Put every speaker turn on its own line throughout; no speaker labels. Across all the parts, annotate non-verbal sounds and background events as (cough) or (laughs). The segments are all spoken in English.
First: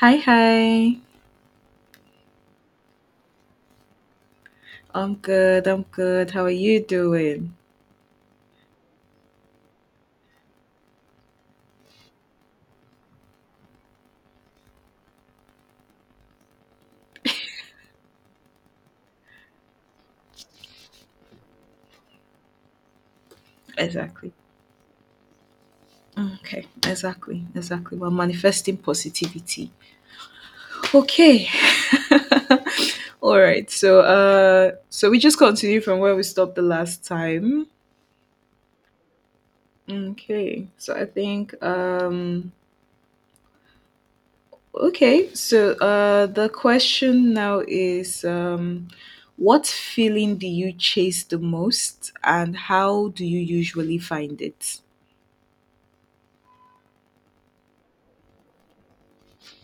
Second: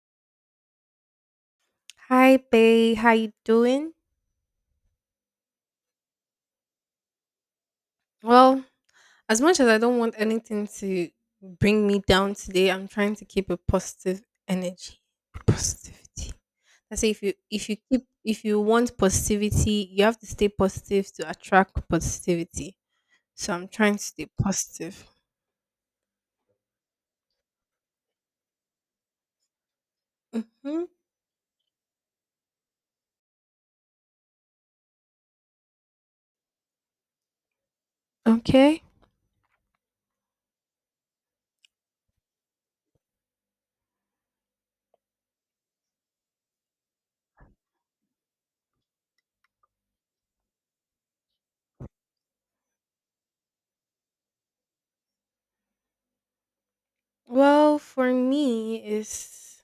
Hi, hi.
Hi, Bay. How you doing?
I'm good. I'm good. How are you doing?
Well, as much as I don't want anything to bring me down today, I'm trying to keep a positive energy, positivity. I say if you want positivity, you have to stay positive to attract positivity. So I'm trying to stay
Exactly.
positive.
Okay. Exactly. Exactly. We're manifesting positivity.
Hmm
Okay. (laughs) All right. So we just continue from where we stopped the last time.
Okay.
Okay. So I think, okay. So, the question now is, what feeling do you chase the most, and how do you usually find it?
Well, for me, is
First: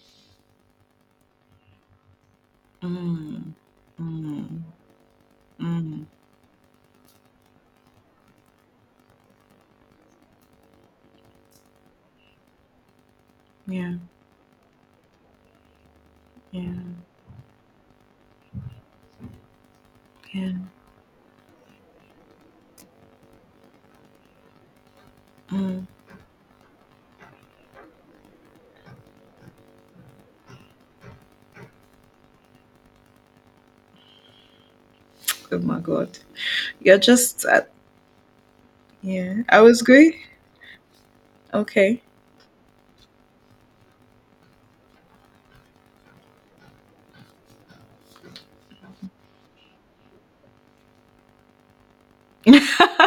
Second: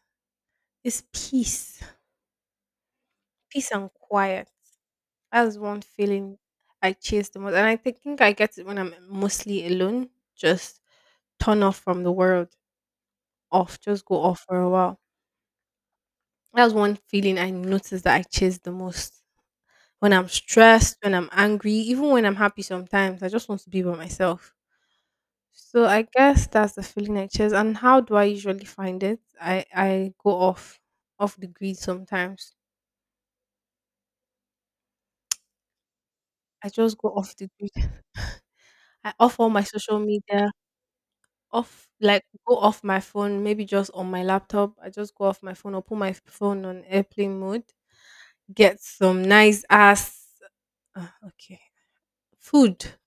peace,
Mm.
peace and quiet.
Mm,
That's one
mm,
feeling I chase the most, and I think I get it when I'm mostly alone. Just turn off from the world, off,
yeah,
just go off for a while.
yeah,
That's one feeling I notice that I chase the most. When I'm
yeah.
stressed, when I'm angry, even when I'm happy sometimes, I just want to be by myself. So I guess that's the feeling I chase. And how do I usually find it? I go off the grid sometimes.
Oh my God.
I
You're
just go off
just,
the grid. I
yeah.
off all
I
my
was
social
good.
media. Off
Okay.
like go off my phone, maybe just on my laptop. I just go off my phone or put my phone on airplane mode, get some nice ass uh, okay,
(laughs)
food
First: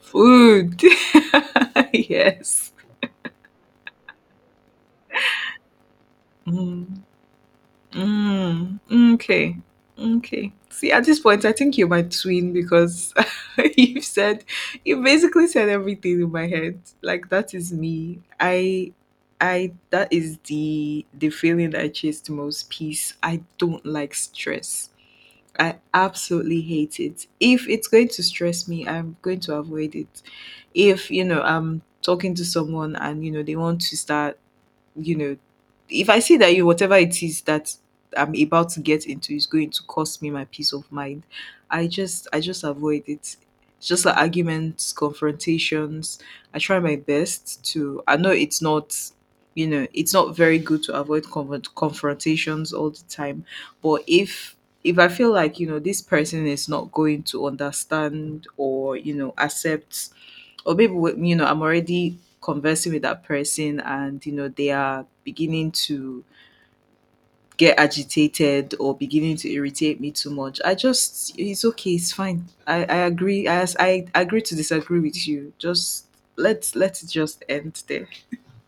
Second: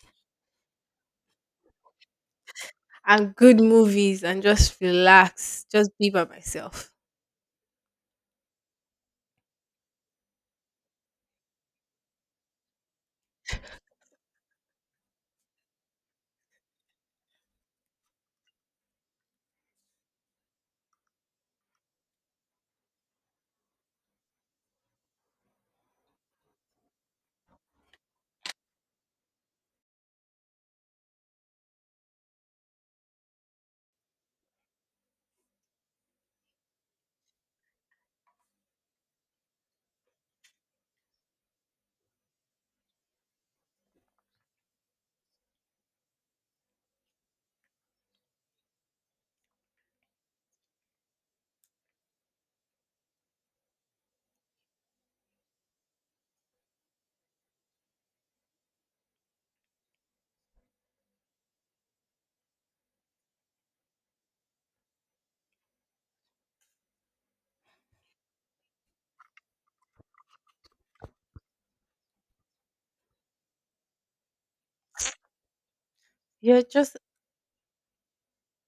Food. (laughs) Yes.
and good movies and just relax, just be by myself.
Mm, mm, okay. Okay. See, at this point, I think you're my twin because (laughs) you've said, you basically said everything in my head. Like that is me. I That is the feeling that I chase the most. Peace. I don't like stress. I absolutely hate it. If it's going to stress me, I'm going to avoid it. If, I'm talking to someone, and, they want to start. you know, if I see that you whatever it is that I'm about to get into is going to cost me my peace of mind, I just avoid it. It's just like arguments, confrontations. I try my best to. I know it's not very good to avoid confrontations all the time, but if I feel like this person is not going to understand or accept, or maybe I'm already conversing with that person, and they are beginning to get agitated or beginning to irritate me too much. I just it's okay, it's fine. I agree, I agree to disagree with you. just
You're
let's
just,
let's just end there.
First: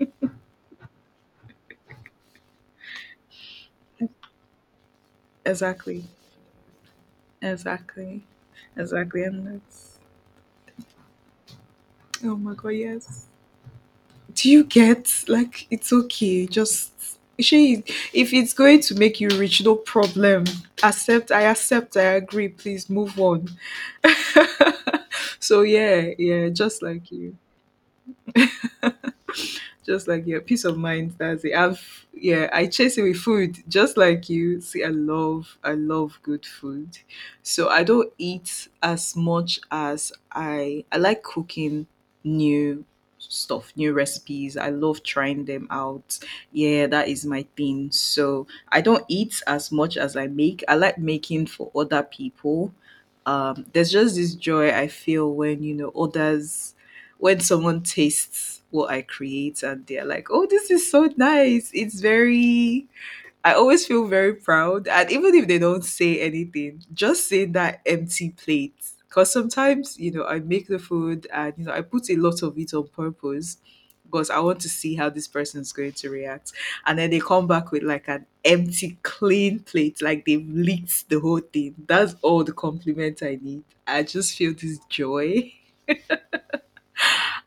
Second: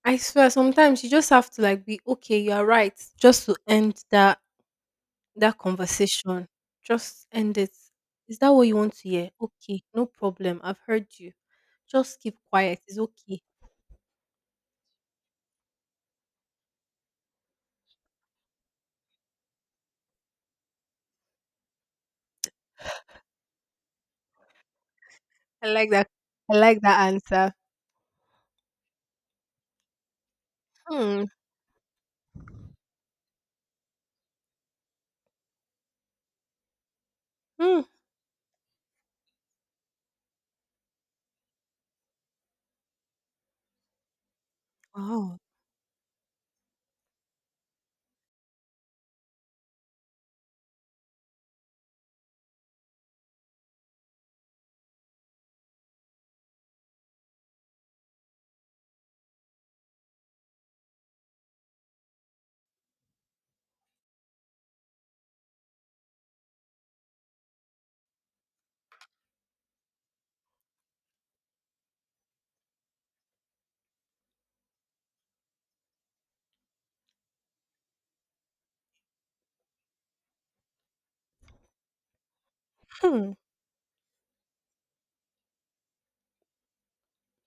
I swear sometimes you just have to like be okay, you are right. Just to end that
Exactly.
conversation. Just end it.
Exactly.
Is that what you want to
Exactly.
hear?
And
Okay,
that's...
no problem. I've heard you. Just
Oh
keep
my God,
quiet. It's
yes.
okay.
Do you get? Like, it's okay. Just she, if it's going to make you rich, no problem. Accept. I accept. I agree. Please move on. (laughs) So
I like that.
yeah, yeah,
I like that answer.
just like your peace of mind.
Hmm.
That's it. I've Yeah, I chase it with food, just like you. See, I love good food, so
Hmm.
I don't eat as much as I like cooking new stuff, new recipes. I love
Wow.
trying them out. Yeah, that is my thing. So I don't eat as much as I make. I like making for other people. There's just this joy I feel when you know others when someone tastes what I create, and they're like, oh, this is so nice. I always feel very proud. And even if they don't say anything, just seeing that empty plate. Because sometimes, I make the food and, I put a lot of it on purpose because I want to see how this person's going to react. And then they come back with like an empty, clean plate, like they've licked the whole thing. That's all the compliment
Hmm.
I need. I just feel this joy. (laughs)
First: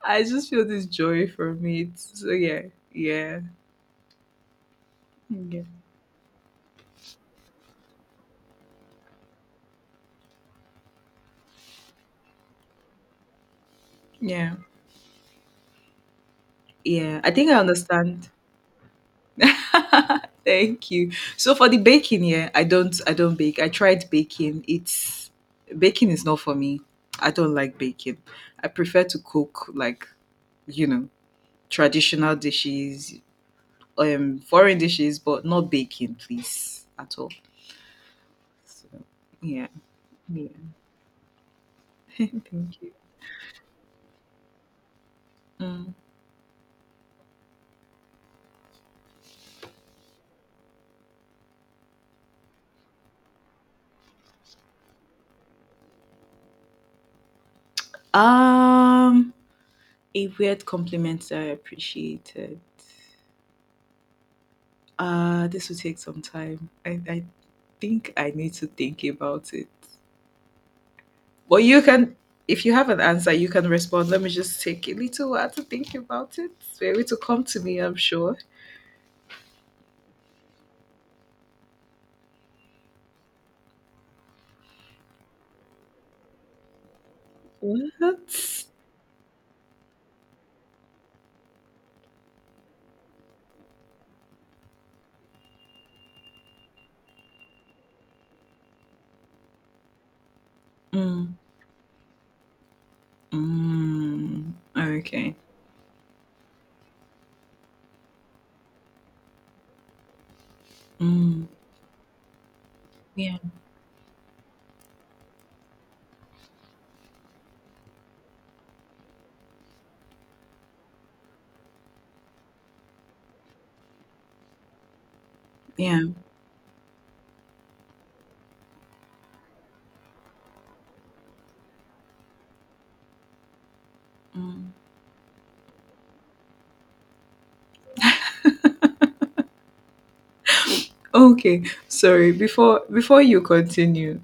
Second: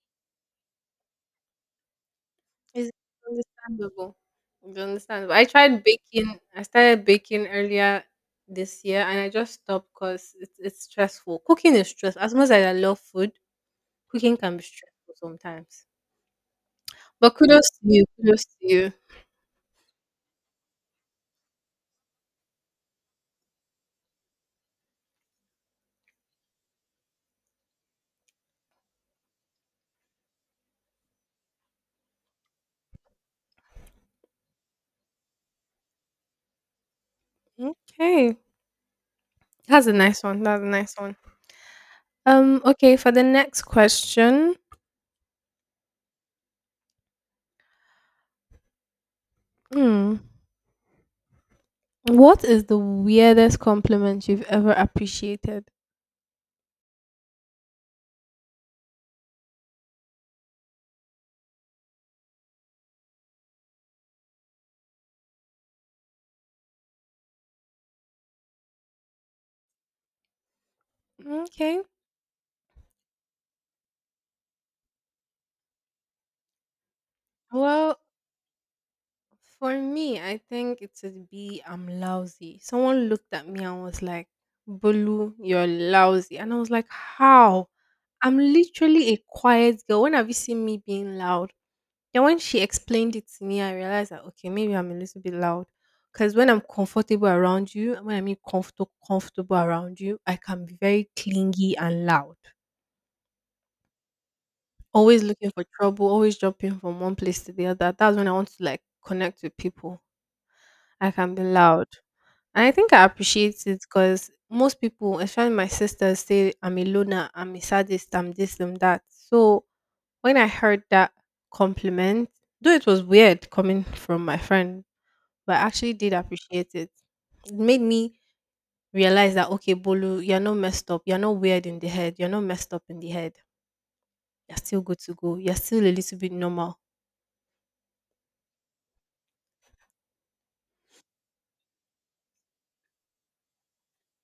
I just feel this joy from it. So yeah,
It's
yeah,
understandable. It's understandable. I
yeah,
tried baking. I started baking earlier this year, and I just stopped because it's stressful. Cooking is stress. As much as I love food, cooking
yeah,
can be stressful sometimes.
yeah. I
But
think I
kudos to you.
understand.
Kudos to you.
(laughs) Thank you. So for the baking, yeah, I don't bake. I tried baking. It's baking is not for me. I don't like baking. I prefer to cook you know traditional dishes, foreign dishes, but not baking, please, at all.
Okay,
So yeah,
that's a nice one.
yeah.
That's a nice one.
(laughs) Thank you.
Okay. For the next question,
Mm.
hmm, what is the weirdest compliment you've ever appreciated?
Um. A weird compliment that I appreciated. This will take some time. I think I need to think about it. But you
Okay.
can, if you have an answer, you can respond. Let me just take a little while to think about it. You able to come to me, I'm
Well,
sure.
for me, I think it would be I'm lousy. Someone looked at me and was like, Bulu, you're lousy. And I was like, how? I'm
What?
literally a quiet girl. When have you seen me being loud? Then when she explained it to me, I realized that okay, maybe I'm a little bit loud. Because when I'm comfortable around you, when I mean comfortable around you, I can be very
Mm,
clingy and loud.
mm,
Always
okay.
looking for trouble, always jumping from one place to the other. That's when I want to like connect with people. I can
Mm,
be loud. And I think I
yeah,
appreciate it because most people, especially my sisters, say I'm a loner, I'm a sadist, I'm this, I'm that. So when I heard that compliment, though it was weird coming from my friend, but I actually
yeah.
did appreciate it. It made me realize that okay, Bolu, you're not messed up, you're not weird in the head, you're not messed up in the head. You're
Mm.
still good to go. You're still a little bit normal.
Okay, sorry. Before you continue,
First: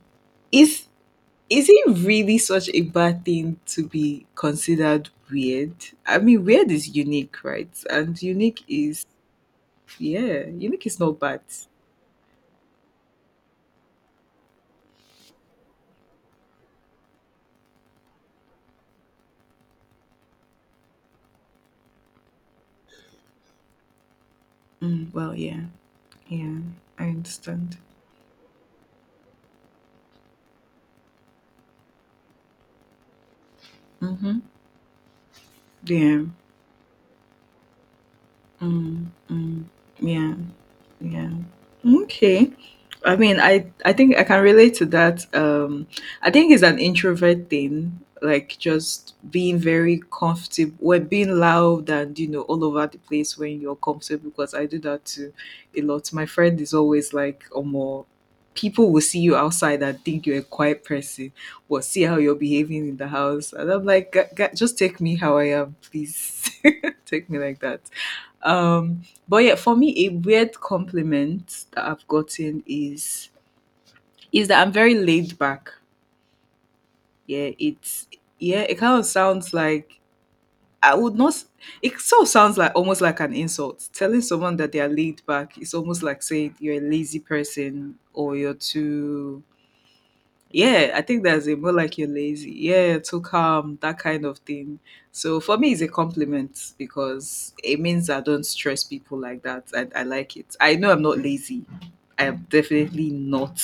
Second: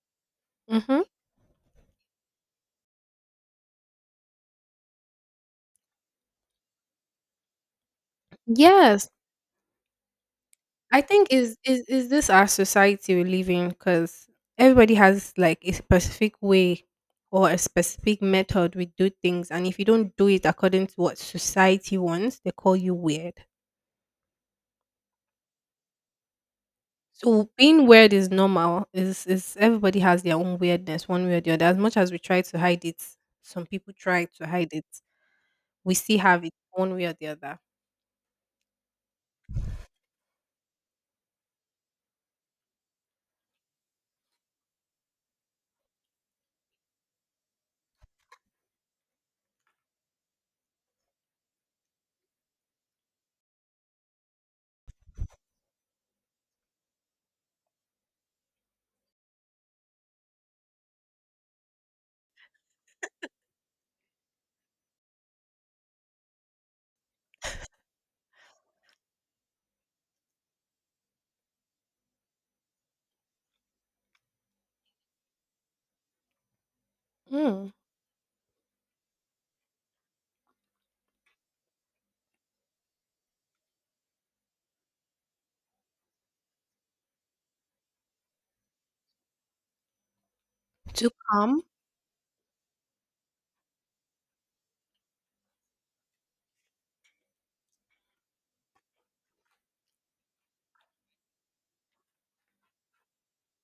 is
Mm-hmm.
Is it really such a bad thing to be considered weird? I mean, weird is unique, right? And unique is,
Yes,
yeah, unique is
I
not
think
bad.
is this our society we live in? Because everybody has like a specific way or a specific method we do things, and if you don't do it according to what society wants, they call you weird.
Mm, well, yeah, yeah, I
So
understand.
being weird is normal. Is Everybody has their own weirdness, one way or the other. As much as we try to hide it, some people try
Mm-hmm.
to hide it. We still
Yeah.
have it one way or the other.
Mm, mm, yeah. Yeah. Okay. I mean, I think I can relate to that. I think it's an introvert thing, like just being very comfortable, when being loud and all over the place when you're comfortable. Because I do that too a lot. My friend is always like, "Oh, more people will see you outside and think you're a quiet person, but see how you're behaving in the house." And I'm like, "Just take me how I am, please. (laughs) take me like that." um but yeah, for me, a weird compliment that I've gotten is that I'm very laid back. Yeah,
Mm.
it's yeah, it kind of sounds like I would not. It sort of sounds like almost like an insult. Telling someone that they are laid back is almost like saying you're a lazy person or you're too. Yeah, I
To
think that's it. More like you're lazy. Yeah, too calm, that kind of thing. So for me, it's a compliment because it means I don't stress people like that. I like it. I know I'm not lazy. I am definitely not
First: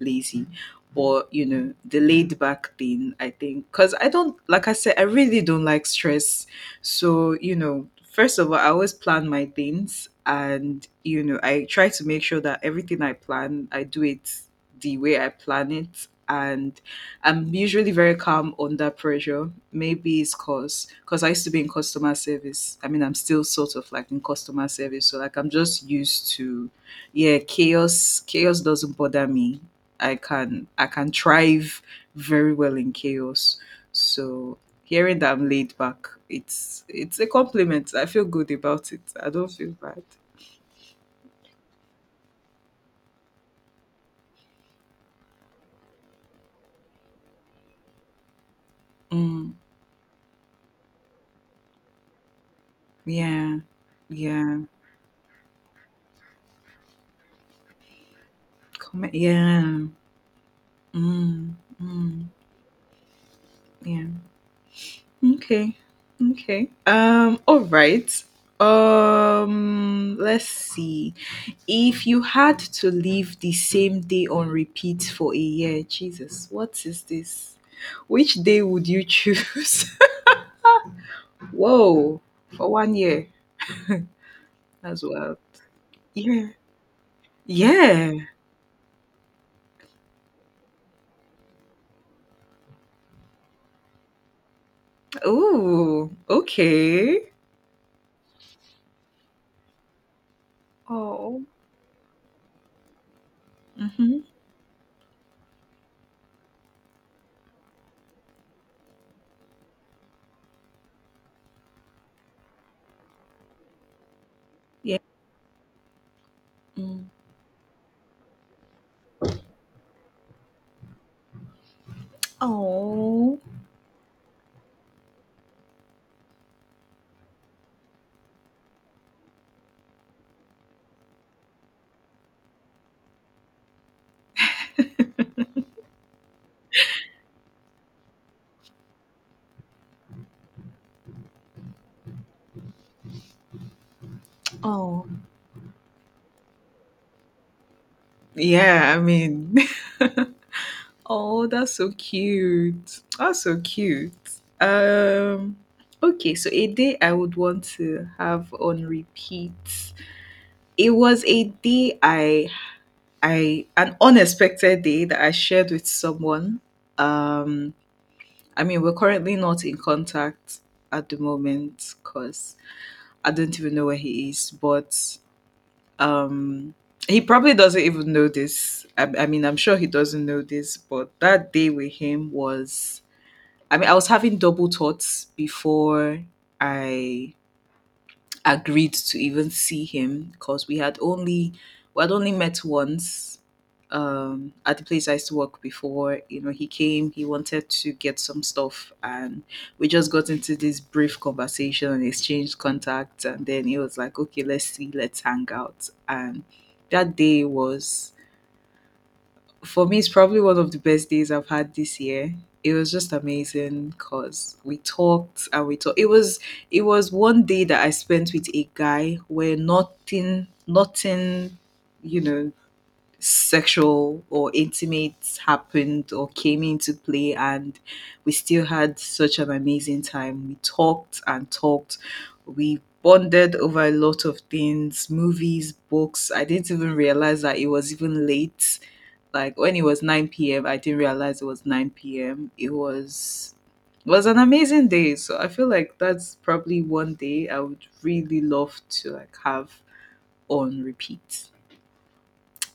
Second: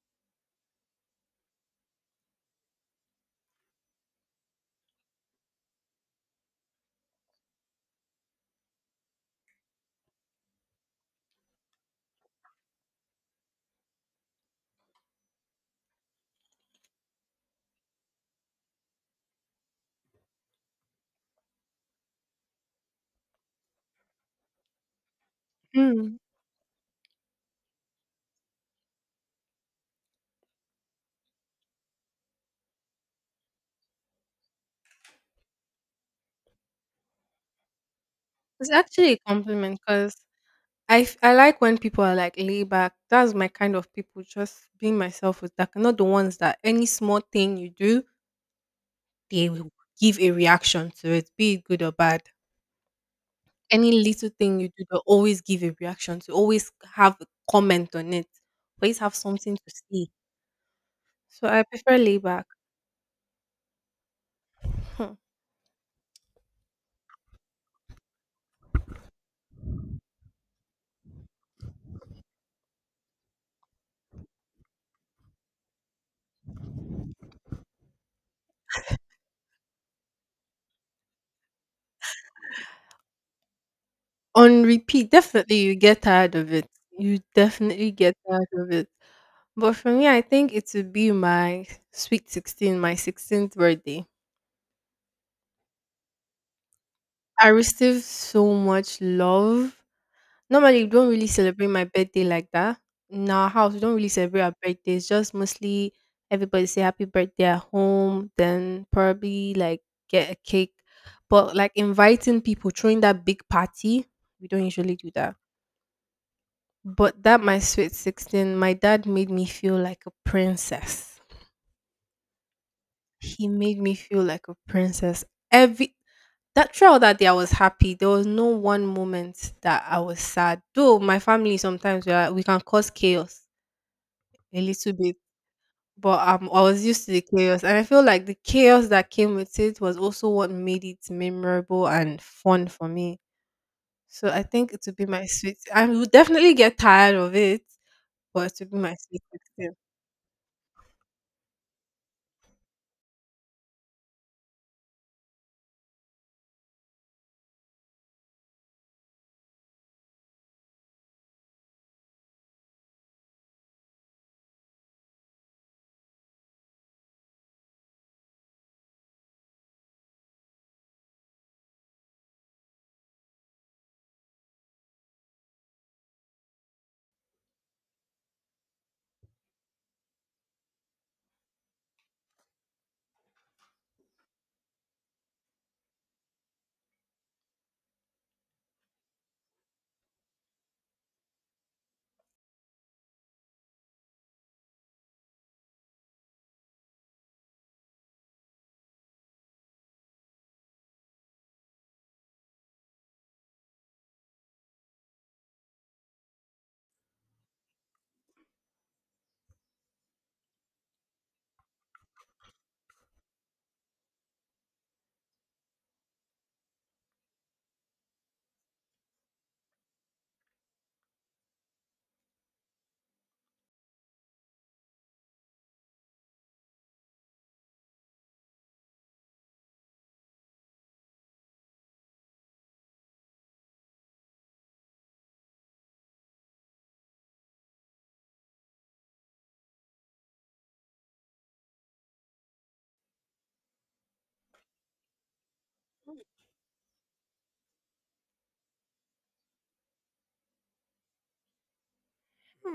lazy. But, the laid back thing, I think, because I don't, like I said, I really don't like stress. So, first of all, I always plan my things, and, I try to make sure that everything I plan, I do it the way I plan it. And I'm usually very calm under pressure. Maybe it's cause because I used to be in customer service. I mean, I'm still sort of like in customer service. So like I'm just
calm.
used to, yeah, chaos. Chaos doesn't bother me. I can thrive very well in chaos. So hearing that I'm laid back, it's a compliment. I feel good
It's
about it.
actually a
I don't feel
compliment
bad.
because I like when people are like laid back. That's my kind of people, just being myself with that. Not the ones that any small thing you do, they
Mm,
will give a reaction to it, be it good or bad.
yeah.
Any little
Yeah.
thing you do, they'll always give a reaction to, always have a comment on it, always
Comment.
have something
Yeah.
to say. So
Mm,
I prefer laid
mm,
back.
yeah.
Hmm.
Okay. Okay. All right. Let's see. If you had to live the same day on repeat for a year, Jesus, what is this? Which day would you choose? (laughs) Whoa, for one year
On
as
repeat,
well.
definitely you get tired
Yeah.
of it. You definitely
Yeah.
get tired of it. But for me, I think it would be my sweet 16, my 16th birthday.
Oh, okay.
I received so much love. Normally, we don't really
Oh.
celebrate my birthday like that. In our house, we don't really
Mm-hmm.
celebrate our birthdays. Just mostly everybody say happy birthday at home, then probably like get a cake. But like inviting people, throwing that big party, we don't usually
Yeah.
do that.
Mm.
But that my sweet 16, my dad made me feel like a princess.
Oh.
He made me feel like a princess. Every that throughout that day, I was happy. There was no one moment that I was sad. Though my family sometimes we can cause chaos a little bit, but I was used to the chaos, and I feel like the chaos that came with it was also what made it memorable and fun for me. So I think it would be
Oh.
my sweet. I would definitely get tired of it, but it would be
Yeah,
my
I
sweet
mean,
16.
(laughs) Oh, that's so cute. That's so cute. Um okay, so a day I would want to have on repeat. It was a day I an unexpected day that I shared with someone. Um I mean, we're currently not in contact at the moment, cuz I don't even know where he is, but um he probably doesn't even know this. I mean, I'm sure he doesn't know this, but that day with him was I mean, I was having double thoughts before I agreed to even see him, because we had only met once, at the place I used to work before. He came, he wanted to get some stuff, and we just got into this brief conversation and exchanged contacts, and then he was like, "Okay, let's see, let's hang out." And that day was for me, it's probably one of the best days I've had this year. It was just amazing because we talked and we talked. It was one day that I spent with a guy where nothing you know sexual or intimate happened or came into play. And we still had such an amazing time. We talked and talked. We bonded over a lot of things, movies, books. I didn't even realize that it was even late. Like, when it was 9 p.m. I didn't realize it was 9 p.m. It was an amazing day. So I feel like that's probably one day I would really love to have on repeat.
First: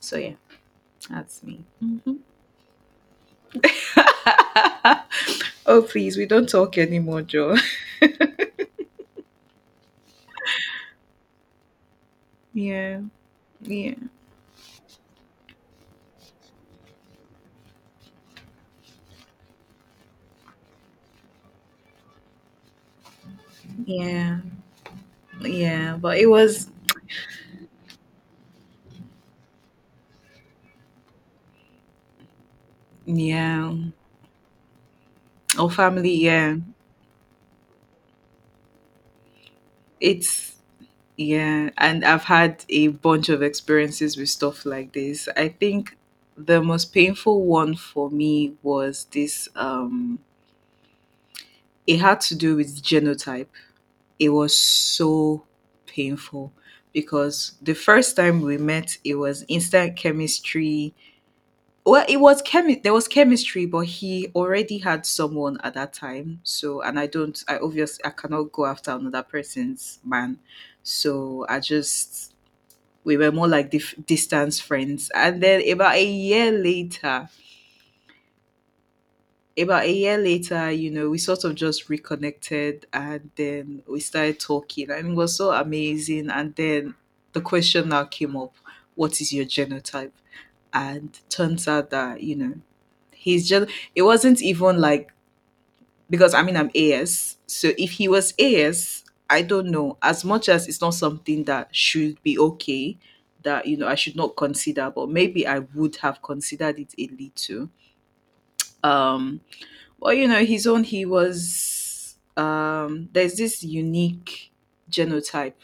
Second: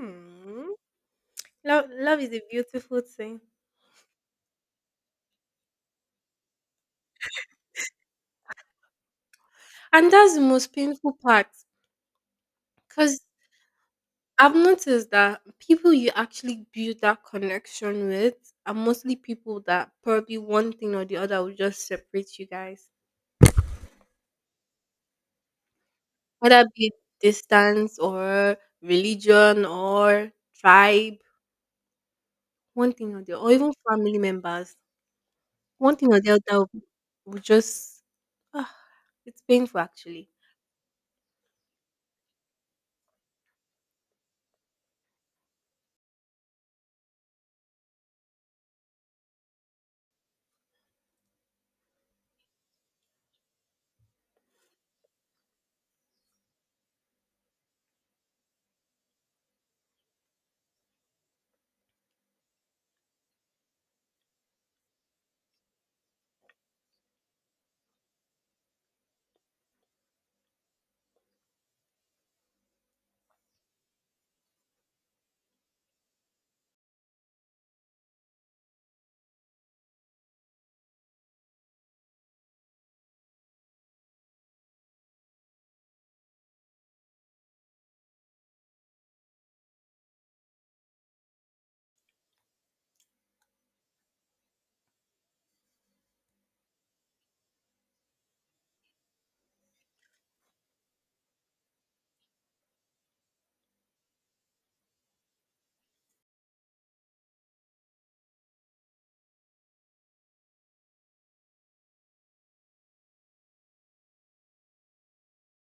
So yeah, that's me.
Love,
Mm.
love is a beautiful thing,
(laughs) Oh, please, we don't talk anymore, Joe.
and that's the most painful part,
Yeah,
because
yeah,
I've noticed that people you actually build that connection with are mostly people that probably one thing or the other will just separate you guys,
yeah, yeah. But it
whether
was
be it distance or religion or tribe, one thing or the or even
yeah.
family members,
Our
one
family,
thing or the
yeah.
other will just ah, it's painful actually.
It's Yeah, and I've had a bunch of experiences with stuff like this. I think the most painful one for me was this it had to do with genotype. It was so painful because the first time we met, it was instant chemistry. Well, there was chemistry, but he already had someone at that time. So, and I obviously, I cannot go after another person's man. So, we were more like distance friends. And then about a year later, we sort of just reconnected, and then we started talking, and it was so amazing. And then the question now came up, what is your genotype? And turns out that, He's just it wasn't even like, because I mean I'm AS. So if he was AS, I don't know. As much as it's not something that should be okay, that I should not consider, but maybe I would have considered it a little. Um well, his own, he was there's this unique genotype.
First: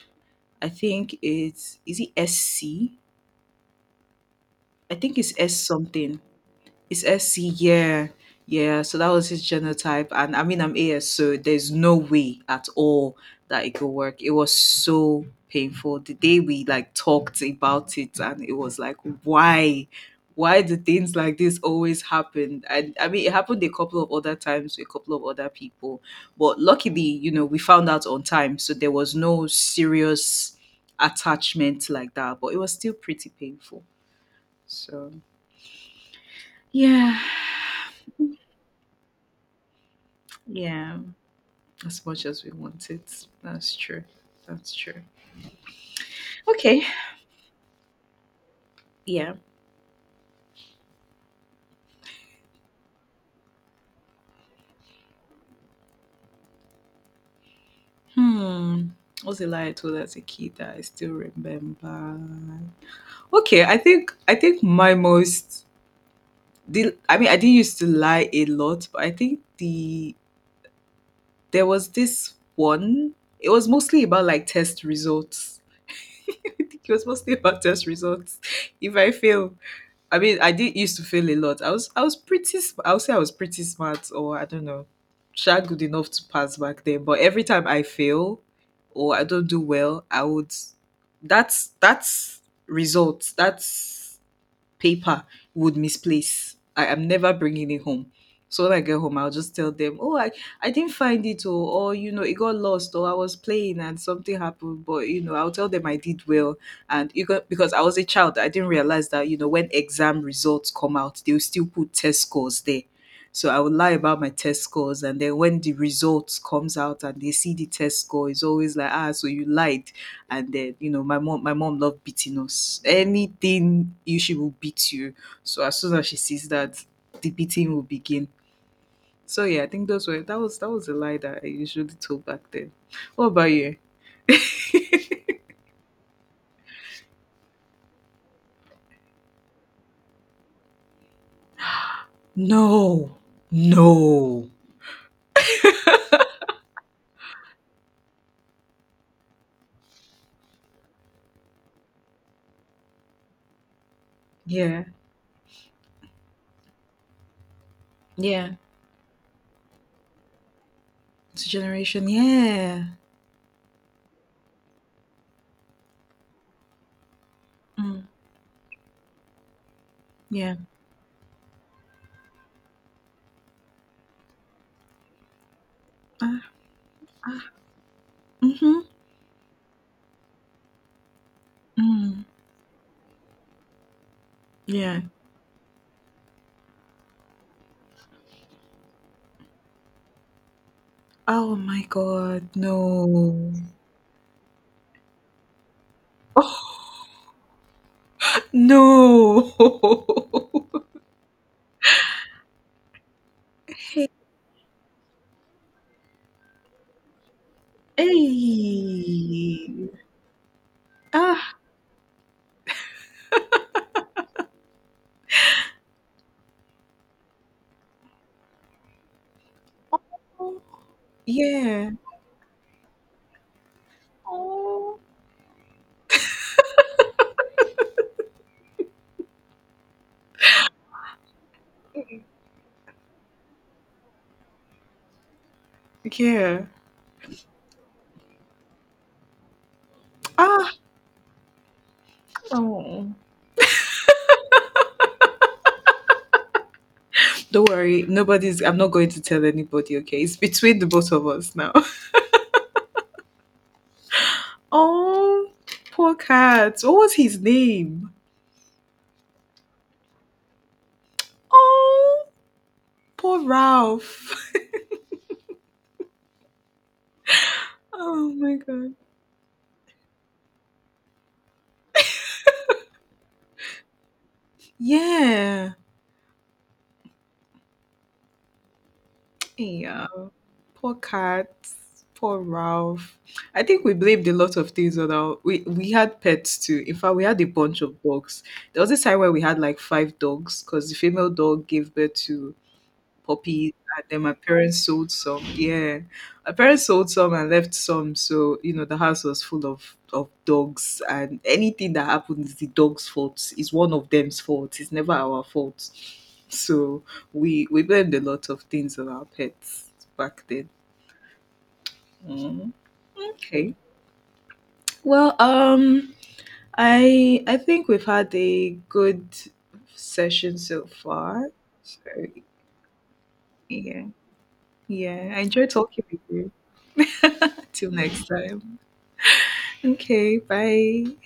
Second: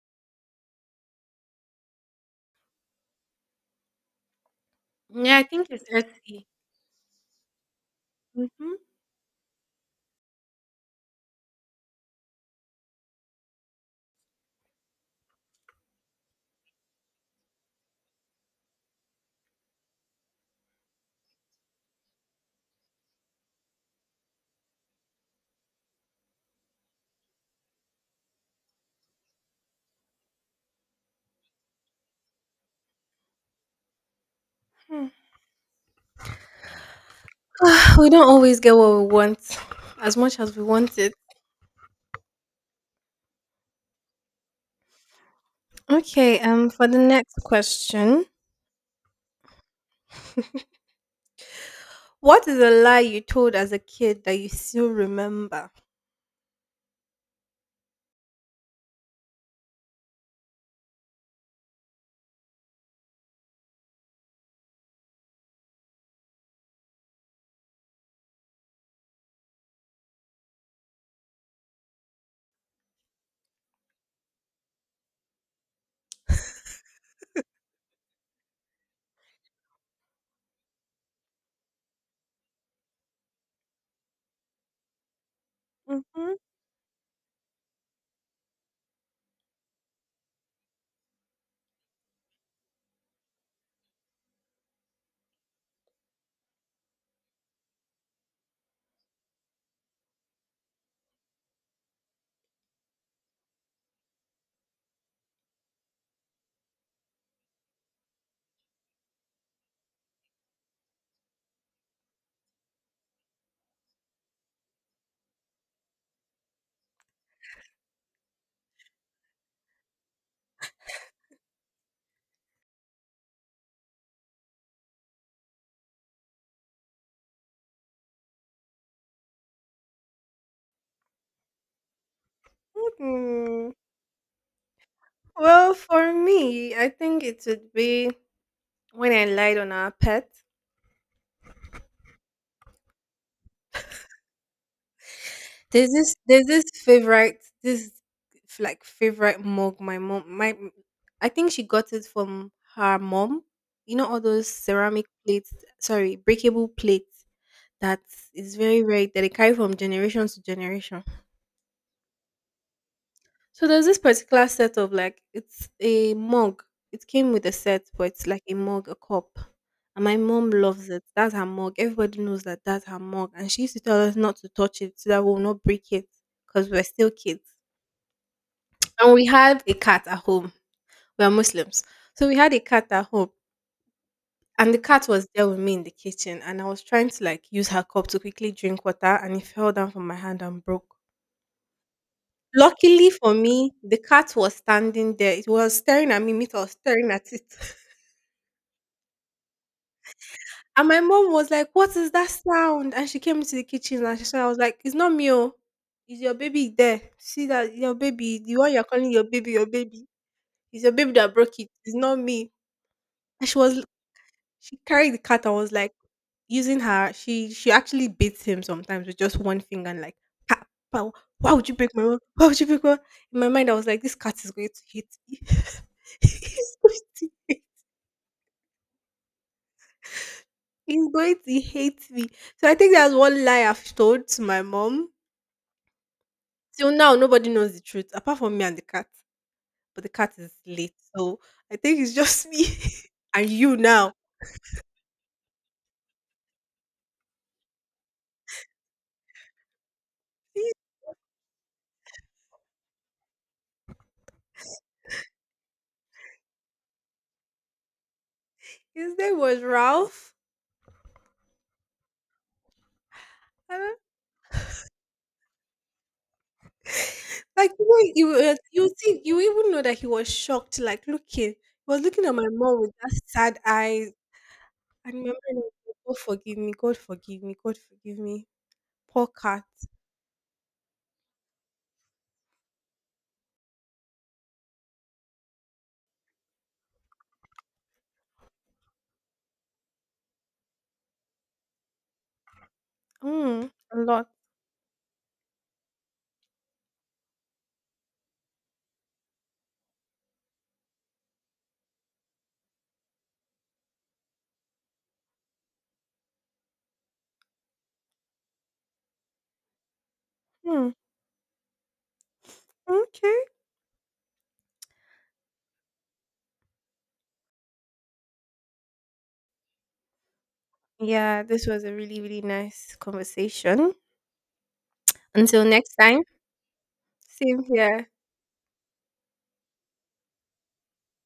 I think it's is it SC? I think it's
Yeah, I
S
think it's
something.
earthy.
It's SC, yeah.
Mm-hmm.
Yeah, so that was his genotype. And I mean, I'm AS, so there's no way at all that it could work. It was so painful. The day we talked about it, and it was like, why? Why do things like this always happen? And I mean, it happened a couple of other times with a couple of other people. But luckily, we found out on time. So there was no serious attachment like that. But it was still pretty painful. So, yeah.
We don't always get what we want as much as we want
Yeah.
it.
As much as we want it. That's true. That's true.
Okay,
Okay.
for the next question.
Yeah.
What is a lie you told as a kid that you still remember?
Hmm. What's the lie I told as a kid that I still remember? Okay, I think my most the I mean I didn't used to lie a lot, but I think the there was this one. It was mostly about like test results. (laughs) I think it was mostly about test results. If I fail, I mean, I did used to fail a lot. I was pretty. I would say I was pretty smart, or I don't know, sha good enough to
Hmm
pass back then. But every time I fail, or I don't do well, I would. That's results. That's paper would misplace. I am never bringing it home. So when I get home, I'll just tell them, "Oh, I didn't find it, or you know, it got lost, or I was playing and something happened." But you know, I'll tell them I did well, and you got because I was a child, I didn't realize that you know when exam results come out, they'll still put test scores there. So I would lie about my test scores, and then when the results comes out and they see the test score, it's always like, "Ah, so you lied." And then you know my mom loved beating us. Anything you she will beat you. So as soon as she sees that, the beating will begin. So yeah, I think those were that was a lie that I usually told back then. What about you?
Well, for me, I think it would be when I lied on our pet.
No, no.
There's this favorite mug my mom my m- I think she got it from her mom. You know all those
Yeah,
ceramic plates, sorry, breakable plates that
yeah,
is very rare that they carry from generation to generation.
it's a generation, yeah.
So there's this particular set of like it's a mug. It came with a set,
Mm,
but it's like a mug, a cup. And my mom
yeah.
loves it. That's her mug. Everybody knows that that's her mug. And she used to tell us not to touch it so that we'll not break it
Ah,
because we're still kids.
ah, mm-hmm,
And we had a cat at home. We are Muslims.
mm,
So we had a cat at home. And the
yeah.
cat was there with me in the kitchen. And I was trying to like use her cup to quickly drink water. And it fell down from my hand and broke.
Oh my god, no.
Luckily for me, the cat was standing there. It was staring at me. Me too, I was
(laughs)
staring at it. (laughs)
No.
And my mom was like, what is that sound? And she came into the kitchen
(laughs)
and she said, I was like, it's not me. Oh. Is your baby there? See that your baby, the one you're calling your baby, your
Hey.
baby. It's your baby that
Ah,
broke it. It's not me. And she was, she carried the cat and was like using her, she actually beats him sometimes with just one finger and like, "Pa- pa, why would you break
yeah.
my rule? Why would you break my rule?" In my mind I was like, this cat is going to
Oh.
hate me. (laughs) he's, going to, he's going to hate me. So I think that's one lie I've told to my mom.
Yeah.
Till now nobody knows the truth apart from me and the cat. But the cat is
Ah,
late. So I think it's just me
oh.
(laughs) and you now. (laughs)
Don't worry. Nobody's, I'm not going to tell anybody, okay? It's between the both of us now. (laughs) Oh, poor cat. What was his name?
His name was Ralph.
Oh, poor Ralph. (laughs)
Like the way you
Oh my
was, you
god.
see, you even know that he was shocked, like looking, he was looking at my mom with that sad eye and my mom was
Yeah.
like, God forgive me, God forgive me, God forgive me. Poor cat.
Yeah. Poor cats, poor Ralph. I think we blamed a lot of things on our. We had pets too. In fact, we had a bunch of dogs. There was this time where we had like five dogs because the female dog gave birth to
Mm,
puppies,
a
and then
lot.
my parents sold some. Yeah, my parents sold some and left some, so you know the house was full of dogs. And anything that happens is the dog's fault. It's one of them's fault. It's never our fault. So we blamed a lot of things on our pets back then.
Mm,
Mm.
okay.
Okay. Well, I think we've had a good session so
Yeah,
far.
this was a
So
really, really nice conversation.
yeah, yeah, I
Until
enjoyed
next
talking with
time.
you.
Same
(laughs) Till
here.
next time. Okay, bye.